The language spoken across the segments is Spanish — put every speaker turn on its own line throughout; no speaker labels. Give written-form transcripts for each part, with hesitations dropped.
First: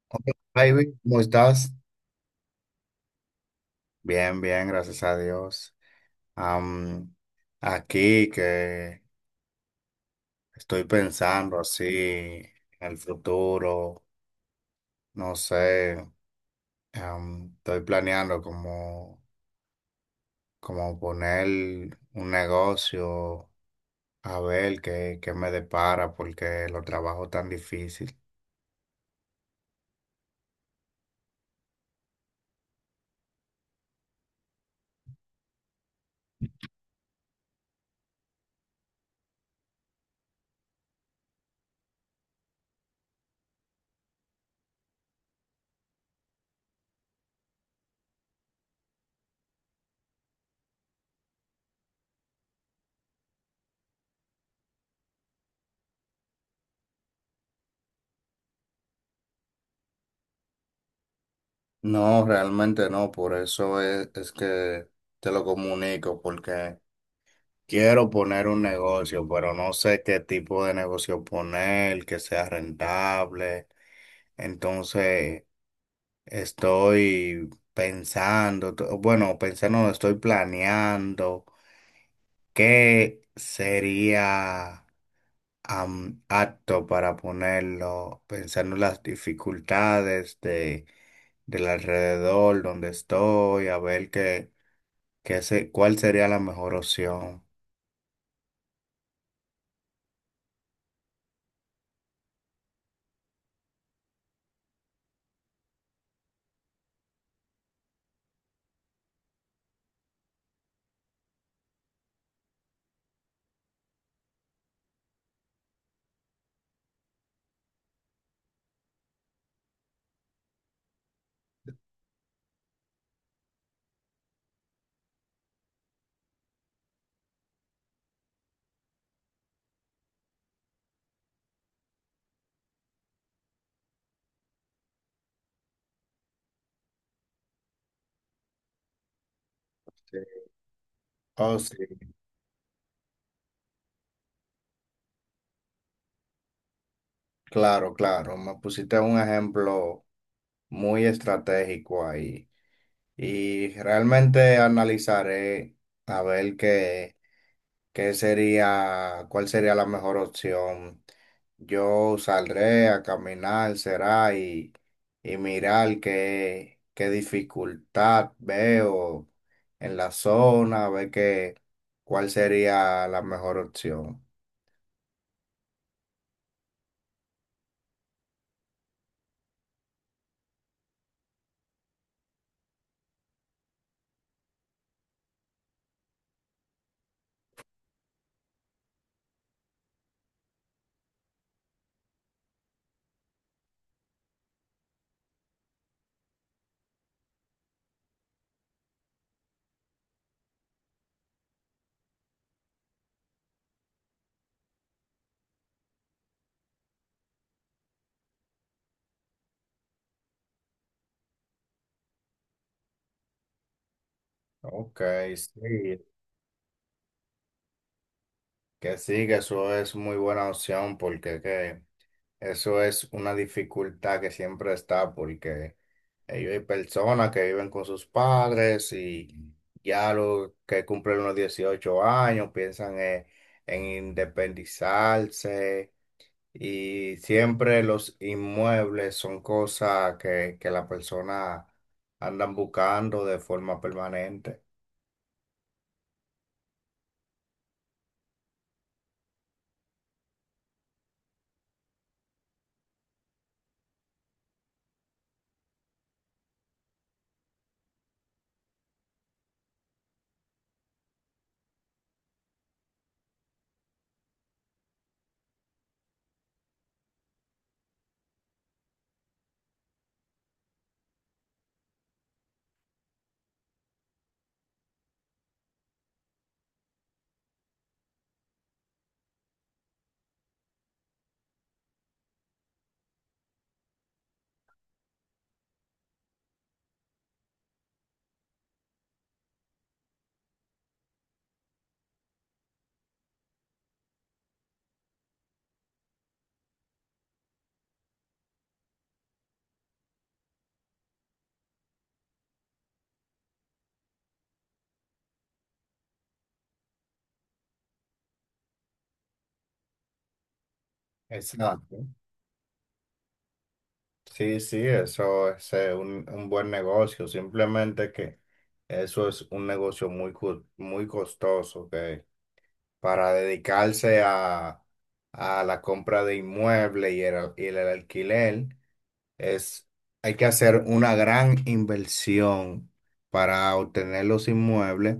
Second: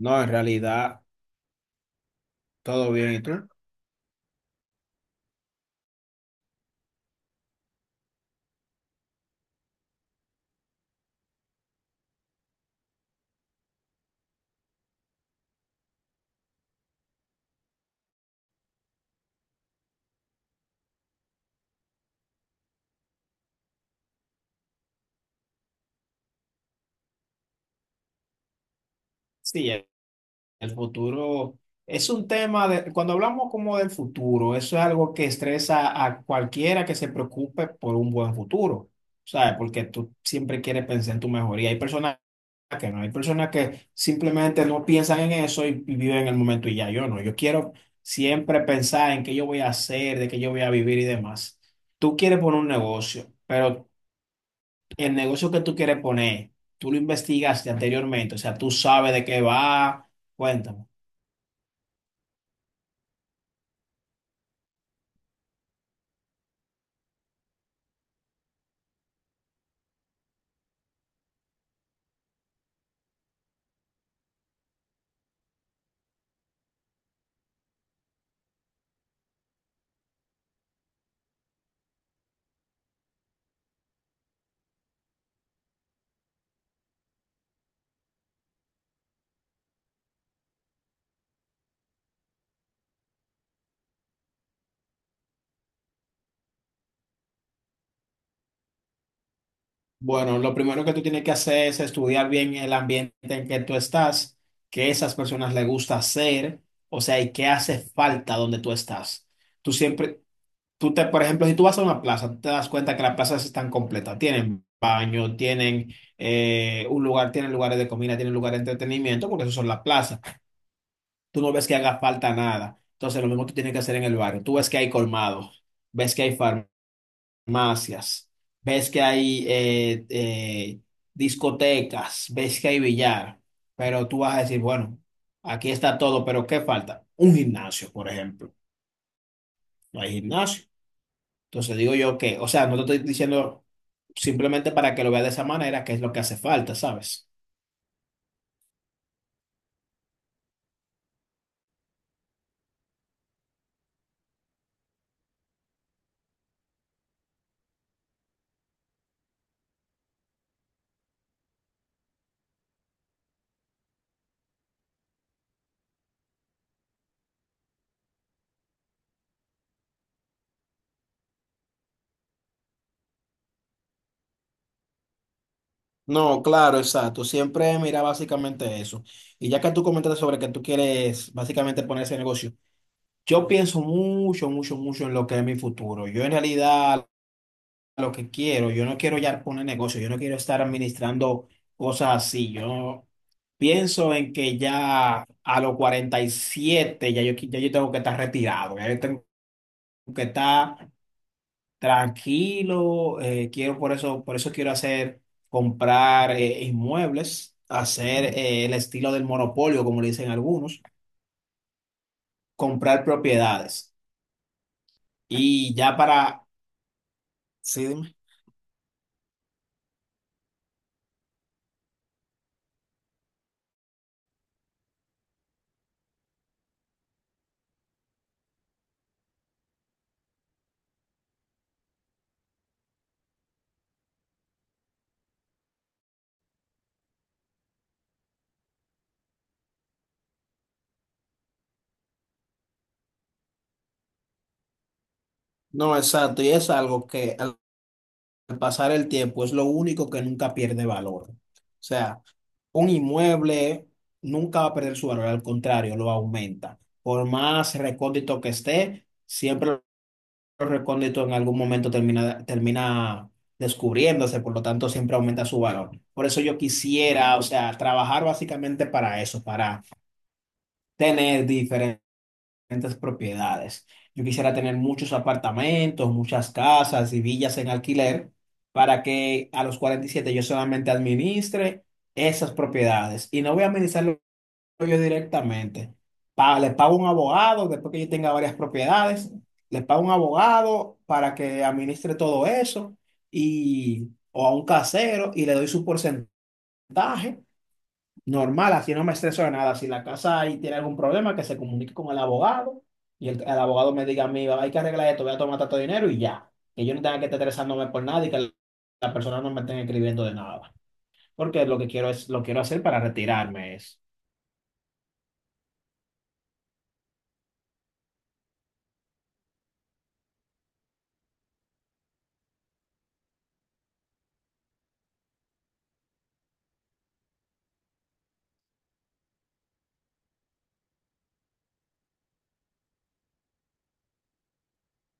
No, en
Javi,
realidad,
¿cómo estás?
todo bien. ¿Y tú?
Bien, bien, gracias a Dios. Am, Aquí que estoy pensando así en el futuro, no sé, estoy planeando como, como poner un negocio a ver qué, qué me depara porque lo trabajo tan difícil.
Sí, el futuro es un tema de, cuando hablamos como del futuro, eso es algo que estresa a cualquiera que se preocupe por un buen futuro, ¿sabes? Porque tú siempre quieres pensar en tu mejoría. Hay personas que no, hay personas que simplemente no piensan en eso y viven el momento y ya yo no. Yo quiero siempre pensar en qué yo voy a hacer, de qué yo voy a vivir y demás. Tú quieres poner un negocio, pero el negocio que tú quieres poner, tú lo investigaste anteriormente, o sea, tú sabes de qué va. Cuéntame.
No, realmente no, por eso es que te lo comunico, porque quiero poner un negocio, pero no sé qué tipo de negocio poner, que sea rentable. Entonces, estoy pensando, to- bueno, pensando, no, estoy planeando qué sería apto para ponerlo, pensando en las dificultades de, del alrededor donde estoy, a ver qué, qué se, cuál sería la mejor opción.
Bueno, lo primero que tú tienes que hacer es estudiar bien el ambiente en que tú estás, qué esas personas les gusta hacer, o sea, y qué hace falta donde tú estás. Tú siempre, tú te, por ejemplo, si tú vas a una plaza, tú te das cuenta que las plazas están completas, tienen baño, tienen un lugar, tienen lugares de comida, tienen lugares de entretenimiento, porque eso son las plazas. Tú no ves que haga falta nada. Entonces, lo mismo tú tienes que hacer en el barrio. Tú ves que hay colmados, ves que hay farmacias, ves que hay discotecas, ves que hay billar, pero tú vas a decir, bueno, aquí está todo, pero ¿qué falta? Un gimnasio, por ejemplo. No hay
Sí.
gimnasio.
Oh, sí.
Entonces, digo yo que, o sea, no te estoy diciendo simplemente para que lo veas de esa manera, que es lo que hace falta, ¿sabes?
Claro, claro, me pusiste un ejemplo muy estratégico ahí y realmente analizaré a ver qué, qué sería, cuál sería la mejor opción. Yo saldré a caminar, será, y mirar qué, qué dificultad veo en la zona, ver qué, cuál sería la mejor opción.
No, claro, exacto. Siempre mira básicamente eso. Y ya que tú comentaste sobre que tú quieres básicamente poner ese negocio, yo pienso mucho, mucho, mucho en lo que es mi futuro. Yo en realidad lo que quiero, yo no quiero ya poner negocio, yo no quiero estar administrando cosas así. Yo pienso en que ya a los 47 ya yo, ya yo tengo que estar retirado, ya yo tengo que estar tranquilo, quiero por eso quiero hacer, comprar inmuebles, hacer el estilo del monopolio, como le dicen algunos, comprar propiedades.
Ok,
Y ya
sí.
para, sí, dime.
Que sí, que eso es muy buena opción porque que eso es una dificultad que siempre está porque ellos hay personas que viven con sus padres y ya los que cumplen los 18 años piensan en independizarse y siempre los inmuebles son cosas que la persona andan buscando de forma permanente.
No, exacto, y es algo que al pasar el tiempo es lo único que nunca pierde valor. O sea, un inmueble nunca va a perder su valor, al contrario, lo aumenta. Por más recóndito que esté, siempre recóndito en algún momento termina, termina descubriéndose, por lo tanto siempre aumenta su valor. Por eso yo quisiera, o sea, trabajar básicamente para eso, para tener diferentes propiedades. Yo quisiera tener muchos apartamentos, muchas casas y villas en alquiler para que a los 47 yo solamente administre esas propiedades. Y no voy a administrar yo directamente. Le pago un abogado, después que yo tenga varias propiedades, le pago un abogado para que administre todo eso y, o a un casero y le doy su porcentaje normal, así no me estreso de nada. Si la casa ahí tiene algún problema, que se comunique con el abogado y el abogado me diga a mí, hay que arreglar esto, voy a tomar tanto dinero y ya. Que yo no tenga que estar estresándome por nada y que la persona no me esté escribiendo de nada. Porque lo que
Exacto.
quiero es, lo quiero hacer para retirarme es.
Sí, sí, eso es un buen negocio, simplemente que eso es un negocio muy costoso, que para dedicarse a la compra de inmuebles y el alquiler, es, hay que hacer una gran inversión para obtener los inmuebles.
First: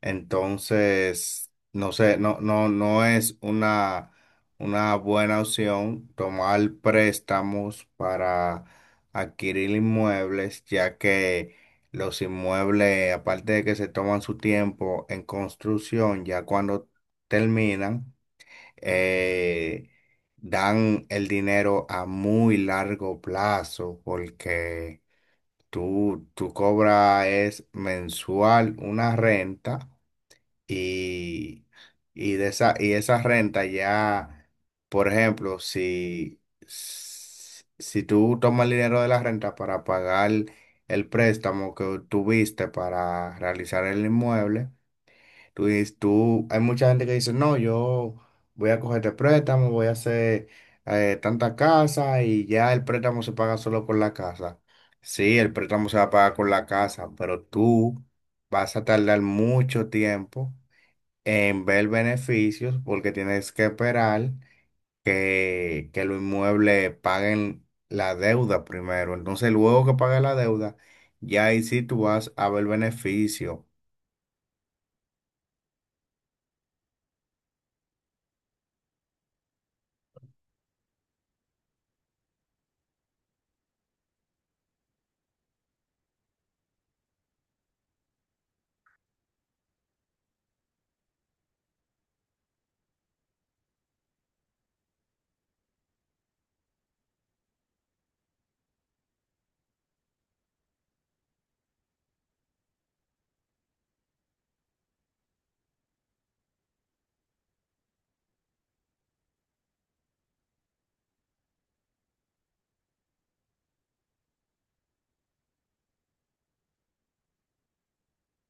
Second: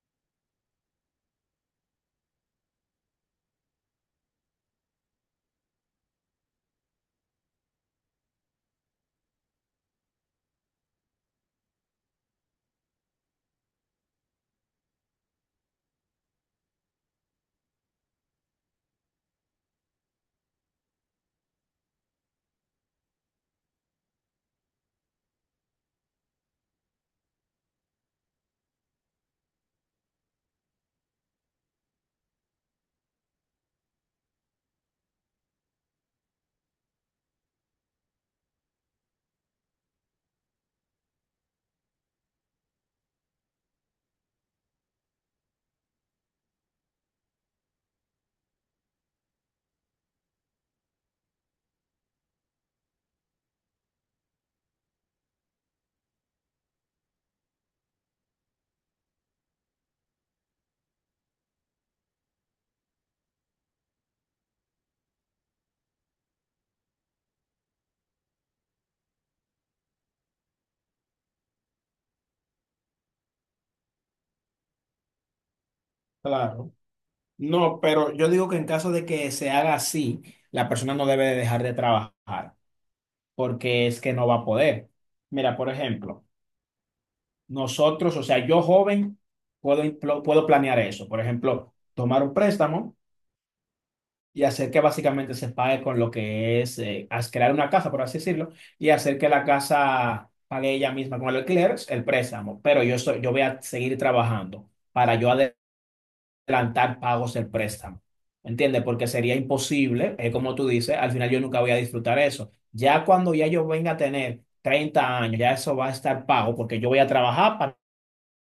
Entonces, no sé, no, no, no es una buena opción tomar préstamos para adquirir inmuebles, ya que los inmuebles, aparte de que se toman su tiempo en construcción, ya cuando terminan, eh, dan el dinero a muy largo plazo porque tú cobras es mensual una renta y, y esa renta ya, por ejemplo, si si tú tomas el dinero de la renta para pagar el préstamo que tuviste para realizar el inmueble, tú, hay mucha gente que dice, no, yo voy a coger este préstamo, voy a hacer tanta casa y ya el préstamo se paga solo con la casa. Sí, el préstamo se va a pagar con la casa, pero tú vas a tardar mucho tiempo en ver beneficios porque tienes que esperar que los inmuebles paguen la deuda primero. Entonces, luego que pague la deuda, ya ahí sí tú vas a ver beneficios.
Claro. No, pero yo digo que en caso de que se haga así, la persona no debe de dejar de trabajar, porque es que no va a poder. Mira, por ejemplo, nosotros, o sea, yo joven, puedo, puedo planear eso. Por ejemplo, tomar un préstamo y hacer que básicamente se pague con lo que es crear una casa, por así decirlo, y hacer que la casa pague ella misma con el alquiler, el préstamo. Pero yo voy a seguir trabajando para yo adelantar pagos del préstamo. ¿Entiendes? Porque sería imposible, como tú dices, al final yo nunca voy a disfrutar eso. Ya cuando ya yo venga a tener 30 años, ya eso va a estar pago porque yo voy a trabajar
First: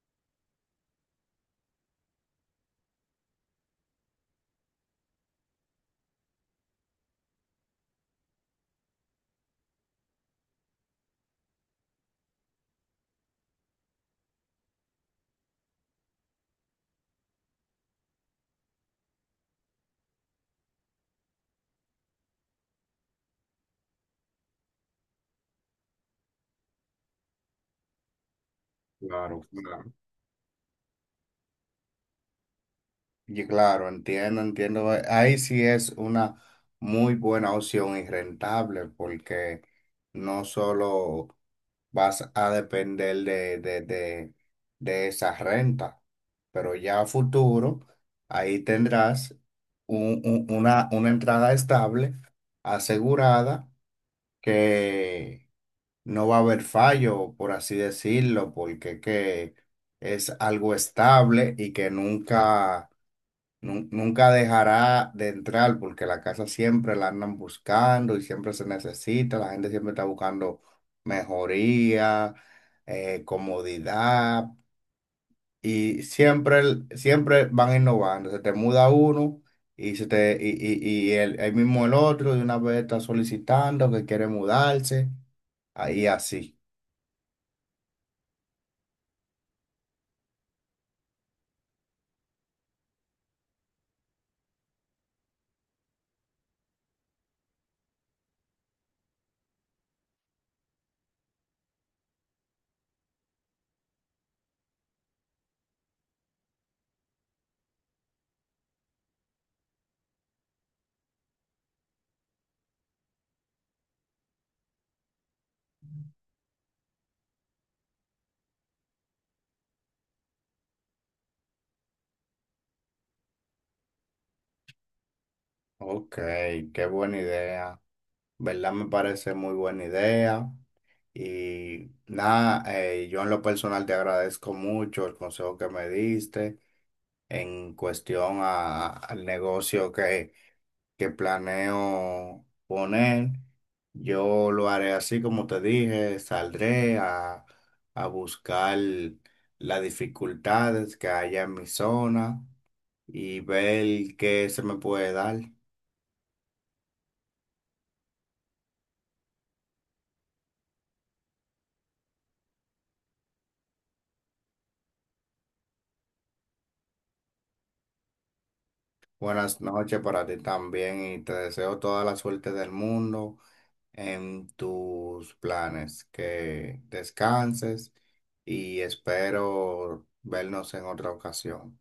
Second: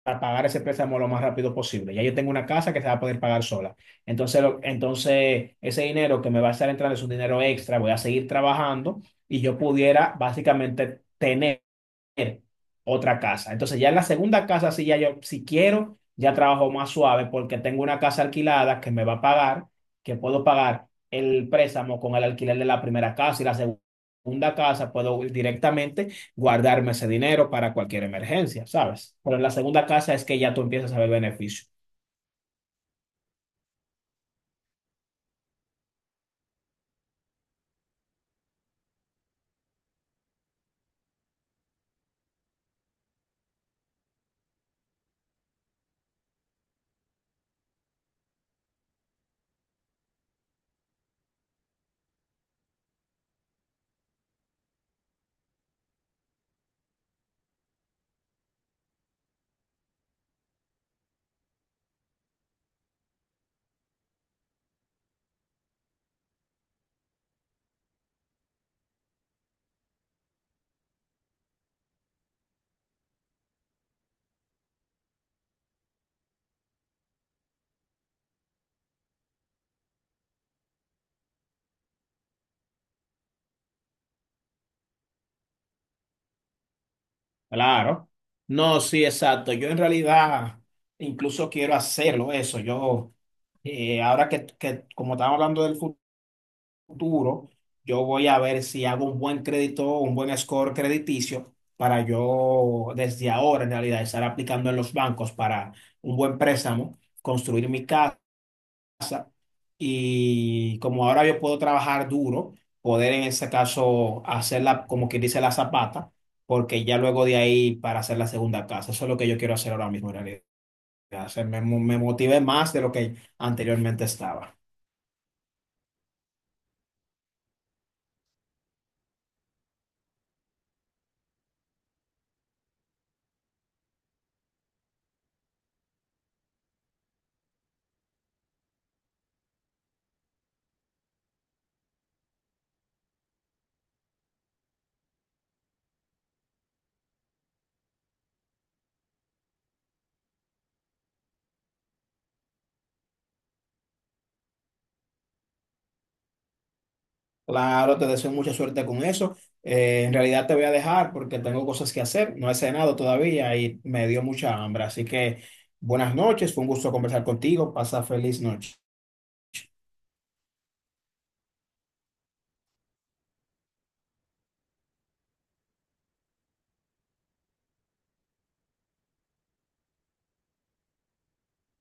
para, pagar ese préstamo lo más rápido posible. Ya yo tengo una casa que se va a poder pagar sola. Entonces, entonces ese dinero que me va a estar entrando es un dinero extra, voy a seguir trabajando y yo pudiera básicamente tener otra casa. Entonces ya en la segunda casa, si ya yo, si quiero, ya trabajo más suave porque tengo una casa alquilada que me va a pagar, que puedo pagar el préstamo con el alquiler de la primera casa y la segunda casa, puedo directamente guardarme ese dinero para cualquier emergencia, ¿sabes? Pero en
Claro,
la segunda
claro.
casa es que ya tú empiezas a ver beneficio.
Y claro, entiendo, entiendo. Ahí sí es una muy buena opción y rentable porque no solo vas a depender de esa renta, pero ya a futuro ahí tendrás una entrada estable asegurada que no va a haber fallo, por así decirlo, porque que es algo estable y que nunca... Nunca dejará de entrar porque la casa siempre la andan buscando y siempre se necesita. La gente siempre está buscando mejoría, comodidad y siempre van innovando. Se te muda uno y, se te, y el, ahí mismo el otro de una vez está solicitando que quiere mudarse. Ahí así.
Claro. No, sí, exacto. Yo en realidad incluso quiero hacerlo eso. Yo, ahora que como estamos hablando del futuro, futuro, yo voy a ver si hago un buen crédito, un buen score crediticio para yo desde ahora en realidad estar aplicando en los bancos para un buen préstamo, construir mi casa y como ahora yo puedo trabajar duro, poder en ese caso hacerla como quien dice la zapata, porque ya luego de ahí para hacer la segunda casa, eso es lo que yo quiero hacer ahora mismo en realidad. O sea, me motivé más de lo que anteriormente estaba.
Ok, qué buena idea. ¿Verdad? Me parece muy buena idea. Y nada, yo en lo personal te agradezco mucho el consejo que me diste en cuestión al negocio que planeo poner. Yo lo haré así como te dije, saldré a buscar las dificultades que haya en mi zona y ver qué se me puede dar.
Claro, te deseo mucha suerte con eso. En realidad te voy a dejar porque tengo cosas que hacer. No he cenado todavía y me dio mucha hambre. Así que buenas noches, fue un gusto conversar contigo. Pasa feliz noche.
Buenas noches para ti también y te deseo toda la suerte del mundo en tus planes. Que descanses y espero vernos en otra ocasión.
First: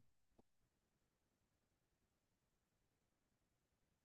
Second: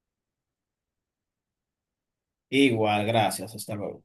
Igual, gracias. Hasta luego.